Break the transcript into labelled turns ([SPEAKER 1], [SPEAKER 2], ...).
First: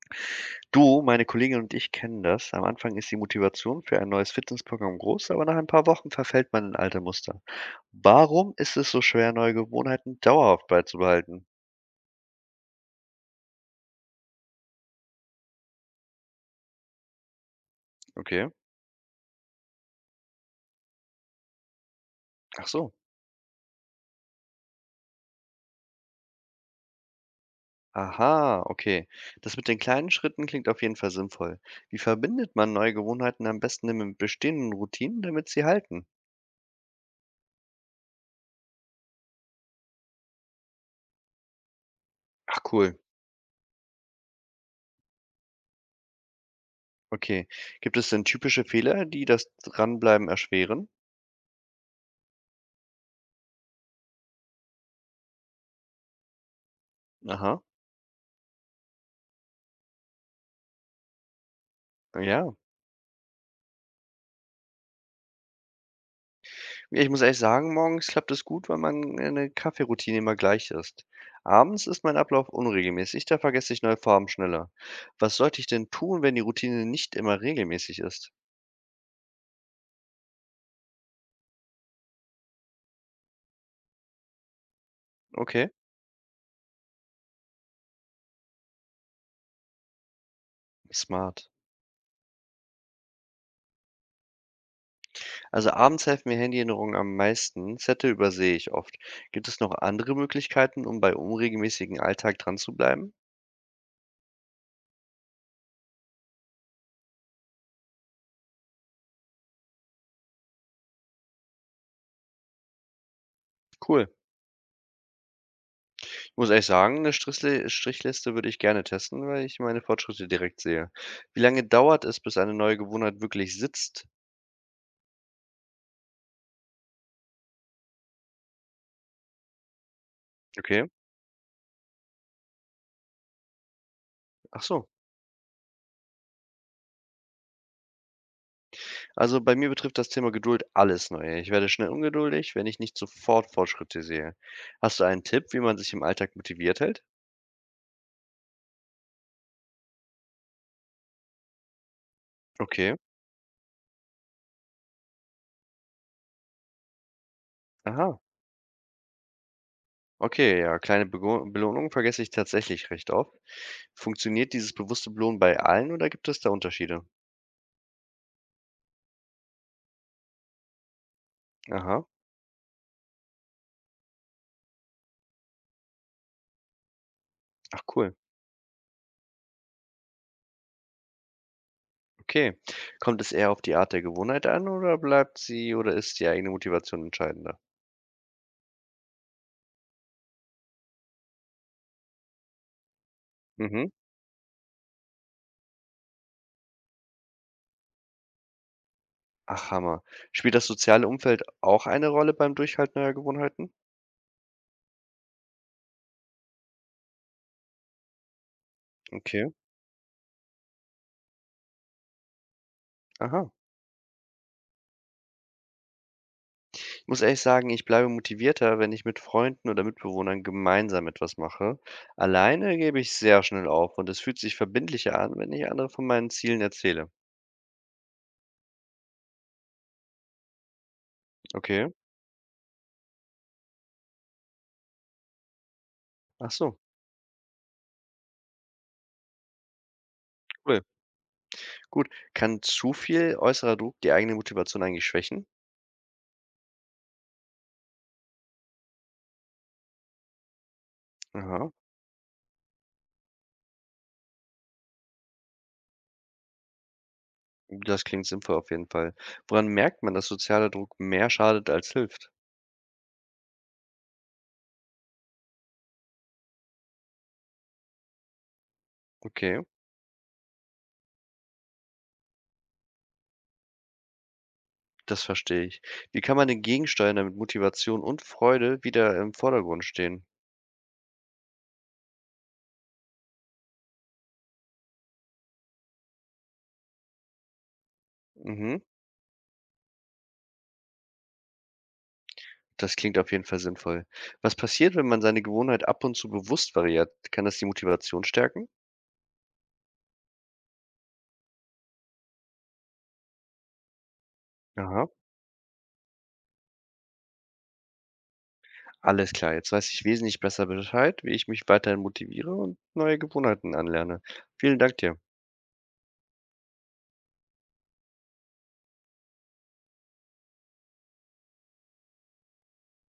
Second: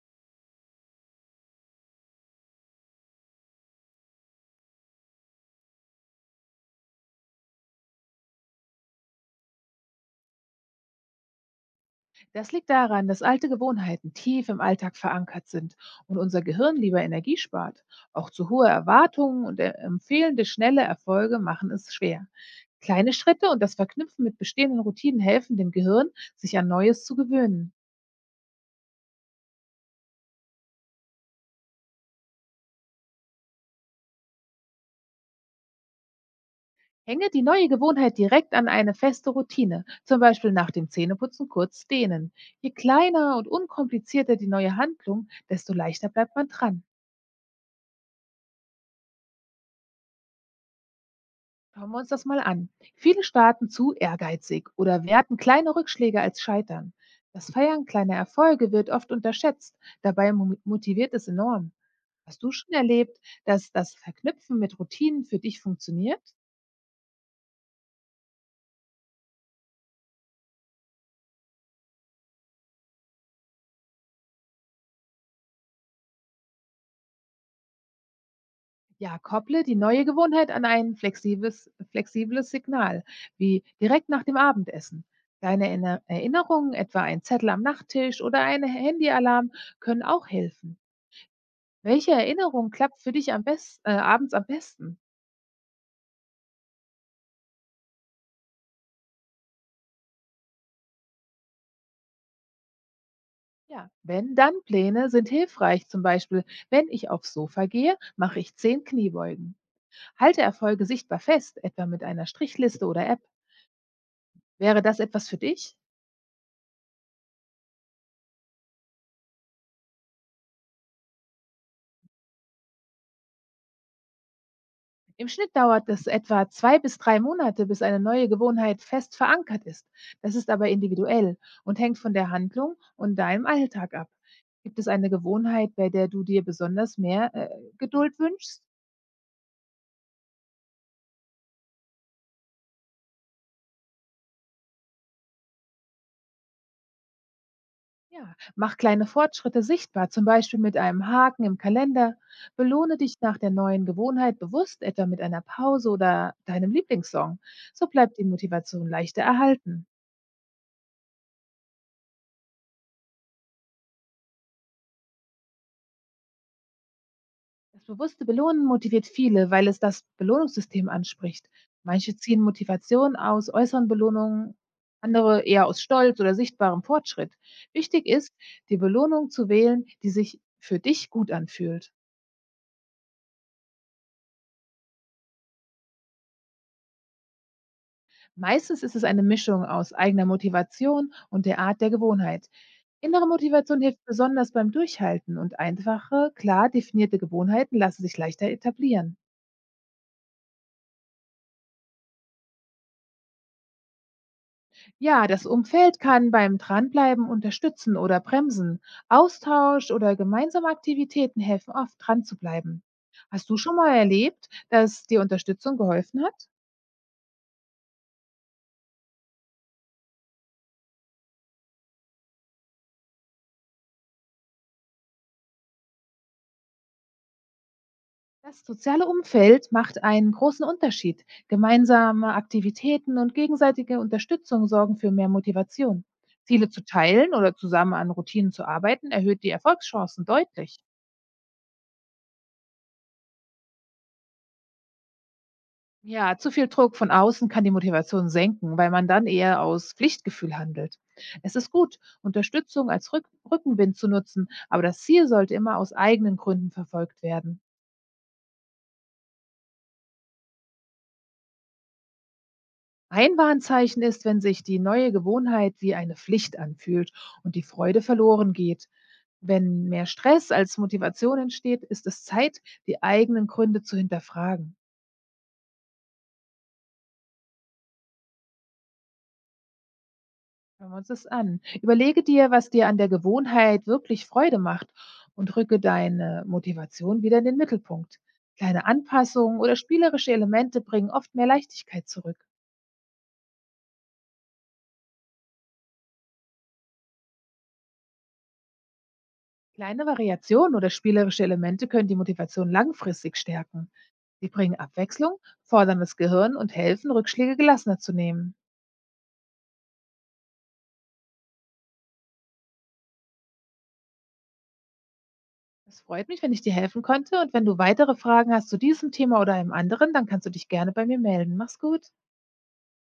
[SPEAKER 1] Du, meine Kollegin und ich kennen das. Am Anfang ist die Motivation für ein neues Fitnessprogramm groß, aber nach ein paar Wochen verfällt man in alte Muster. Warum ist es so schwer, neue Gewohnheiten dauerhaft beizubehalten?
[SPEAKER 2] Das liegt daran, dass alte Gewohnheiten tief im Alltag verankert sind und unser Gehirn lieber Energie spart. Auch
[SPEAKER 1] Okay.
[SPEAKER 2] zu hohe Erwartungen und empfehlende schnelle Erfolge machen es schwer.
[SPEAKER 1] Ach so.
[SPEAKER 2] Kleine Schritte und das Verknüpfen mit bestehenden Routinen helfen dem Gehirn, sich an Neues zu gewöhnen.
[SPEAKER 1] Aha, okay. Das mit den kleinen Schritten klingt auf jeden Fall sinnvoll. Wie verbindet man neue Gewohnheiten am besten denn mit bestehenden Routinen, damit sie halten?
[SPEAKER 2] Hänge die neue Gewohnheit direkt an eine feste Routine, zum Beispiel nach dem Zähneputzen kurz dehnen.
[SPEAKER 1] Ach
[SPEAKER 2] Je
[SPEAKER 1] cool.
[SPEAKER 2] kleiner und unkomplizierter die neue Handlung, desto leichter bleibt man dran.
[SPEAKER 1] Okay. Gibt es denn typische Fehler, die das Dranbleiben erschweren?
[SPEAKER 2] Schauen wir uns das mal an. Viele starten zu ehrgeizig oder werten kleine Rückschläge als Scheitern. Das
[SPEAKER 1] Aha.
[SPEAKER 2] Feiern kleiner Erfolge wird oft unterschätzt, dabei motiviert es enorm. Hast du
[SPEAKER 1] Ja,
[SPEAKER 2] schon erlebt, dass das Verknüpfen mit Routinen für dich funktioniert?
[SPEAKER 1] Ja, ich muss ehrlich sagen, morgens klappt es gut, weil man, 'ne Kaffeeroutine immer gleich ist. Abends ist mein Ablauf unregelmäßig, da vergesse ich neue Farben schneller. Was sollte ich denn tun, wenn die Routine nicht immer regelmäßig ist?
[SPEAKER 2] Ja, kopple die neue Gewohnheit an ein flexibles Signal, wie direkt nach dem Abendessen. Kleine
[SPEAKER 1] Okay,
[SPEAKER 2] Erinnerungen, etwa ein Zettel am Nachttisch oder ein Handyalarm, können auch helfen.
[SPEAKER 1] smart.
[SPEAKER 2] Welche Erinnerung klappt für dich am best abends am besten?
[SPEAKER 1] Also abends helfen mir Handyerinnerungen am meisten, Zettel übersehe ich oft. Gibt es noch andere Möglichkeiten, um bei unregelmäßigen Alltag dran zu bleiben?
[SPEAKER 2] Ja, Wenn-Dann-Pläne sind hilfreich, zum Beispiel: „Wenn ich aufs Sofa gehe, mache ich 10 Kniebeugen.“ Halte Erfolge sichtbar fest, etwa mit einer Strichliste oder App.
[SPEAKER 1] Cool.
[SPEAKER 2] Wäre das etwas für dich?
[SPEAKER 1] Ich muss ehrlich sagen, eine Strichle Strichliste würde ich gerne testen, weil ich meine Fortschritte direkt sehe. Wie lange dauert es, bis eine neue Gewohnheit wirklich sitzt?
[SPEAKER 2] Im Schnitt dauert es etwa 2 bis 3 Monate, bis eine neue Gewohnheit fest verankert ist. Das ist aber
[SPEAKER 1] Okay.
[SPEAKER 2] individuell und hängt von der Handlung und deinem Alltag ab.
[SPEAKER 1] Ach
[SPEAKER 2] Gibt
[SPEAKER 1] so.
[SPEAKER 2] es eine Gewohnheit, bei der du dir besonders mehr, Geduld wünschst?
[SPEAKER 1] Also, bei mir betrifft das Thema Geduld alles Neue. Ich werde schnell ungeduldig, wenn ich nicht sofort Fortschritte sehe. Hast du einen Tipp, wie man sich im Alltag motiviert hält?
[SPEAKER 2] Ja, mach kleine Fortschritte sichtbar, zum Beispiel mit einem Haken im Kalender.
[SPEAKER 1] Okay.
[SPEAKER 2] Belohne dich nach der neuen Gewohnheit bewusst, etwa mit einer Pause oder deinem Lieblingssong. So
[SPEAKER 1] Aha.
[SPEAKER 2] bleibt die Motivation leichter erhalten.
[SPEAKER 1] Okay, ja, kleine Bego Belohnungen vergesse ich tatsächlich recht oft. Funktioniert dieses bewusste Belohnen bei allen oder gibt es da Unterschiede?
[SPEAKER 2] Das bewusste Belohnen motiviert viele, weil es das Belohnungssystem anspricht.
[SPEAKER 1] Aha.
[SPEAKER 2] Manche ziehen Motivation aus äußeren Belohnungen, andere eher aus Stolz oder sichtbarem Fortschritt.
[SPEAKER 1] Ach
[SPEAKER 2] Wichtig
[SPEAKER 1] cool.
[SPEAKER 2] ist, die Belohnung zu wählen, die sich für dich gut anfühlt.
[SPEAKER 1] Okay. Kommt es eher auf die Art der Gewohnheit an oder bleibt sie oder ist die eigene Motivation entscheidender?
[SPEAKER 2] Meistens ist es eine Mischung aus eigener Motivation und der Art der Gewohnheit. Innere Motivation
[SPEAKER 1] Mhm.
[SPEAKER 2] hilft besonders beim Durchhalten und einfache, klar definierte Gewohnheiten lassen sich leichter etablieren.
[SPEAKER 1] Ach, Hammer. Spielt das soziale Umfeld auch eine Rolle beim Durchhalten neuer Gewohnheiten?
[SPEAKER 2] Ja, das Umfeld kann beim Dranbleiben unterstützen oder bremsen.
[SPEAKER 1] Okay.
[SPEAKER 2] Austausch oder gemeinsame Aktivitäten helfen oft, dran zu bleiben. Hast
[SPEAKER 1] Aha.
[SPEAKER 2] du schon mal erlebt, dass dir Unterstützung geholfen hat?
[SPEAKER 1] Muss ehrlich sagen, ich bleibe motivierter, wenn ich mit Freunden oder Mitbewohnern gemeinsam etwas mache. Alleine gebe ich sehr schnell auf und es fühlt sich verbindlicher an, wenn ich anderen von meinen Zielen erzähle.
[SPEAKER 2] Das soziale Umfeld macht einen großen Unterschied.
[SPEAKER 1] Okay.
[SPEAKER 2] Gemeinsame Aktivitäten und gegenseitige Unterstützung sorgen für mehr Motivation.
[SPEAKER 1] Ach
[SPEAKER 2] Ziele
[SPEAKER 1] so,
[SPEAKER 2] zu teilen oder zusammen an Routinen zu arbeiten erhöht die Erfolgschancen deutlich.
[SPEAKER 1] cool. Gut. Kann zu viel äußerer Druck die eigene Motivation eigentlich schwächen?
[SPEAKER 2] Ja, zu viel Druck von außen kann die Motivation senken, weil man dann eher aus Pflichtgefühl handelt. Es
[SPEAKER 1] Aha.
[SPEAKER 2] ist gut, Unterstützung als Rückenwind zu nutzen, aber das Ziel sollte immer aus eigenen Gründen verfolgt werden.
[SPEAKER 1] Das klingt sinnvoll auf jeden Fall. Woran merkt man, dass sozialer Druck mehr schadet als hilft?
[SPEAKER 2] Ein Warnzeichen ist, wenn sich die neue Gewohnheit wie eine Pflicht anfühlt und die Freude verloren geht.
[SPEAKER 1] Okay.
[SPEAKER 2] Wenn mehr Stress als Motivation entsteht, ist es Zeit, die eigenen Gründe zu hinterfragen.
[SPEAKER 1] Das verstehe ich. Wie kann man denn gegensteuern, damit Motivation und Freude wieder im Vordergrund stehen?
[SPEAKER 2] Schauen wir uns das an. Überlege dir, was dir an der Gewohnheit wirklich Freude macht und rücke deine Motivation wieder in den Mittelpunkt.
[SPEAKER 1] Mhm.
[SPEAKER 2] Kleine Anpassungen oder spielerische Elemente bringen oft mehr Leichtigkeit zurück.
[SPEAKER 1] Das klingt auf jeden Fall sinnvoll. Was passiert, wenn man seine Gewohnheit ab und zu bewusst variiert? Kann das die Motivation stärken?
[SPEAKER 2] Kleine Variationen oder spielerische Elemente können die Motivation langfristig stärken. Sie bringen
[SPEAKER 1] Aha,
[SPEAKER 2] Abwechslung, fordern das Gehirn und helfen, Rückschläge gelassener zu nehmen.
[SPEAKER 1] alles klar. Jetzt weiß ich wesentlich besser Bescheid, wie ich mich weiterhin motiviere und neue Gewohnheiten anlerne. Vielen Dank dir.
[SPEAKER 2] Es freut mich, wenn ich dir helfen konnte und wenn du weitere Fragen hast zu diesem Thema oder einem anderen, dann kannst du dich gerne bei mir melden. Mach's gut.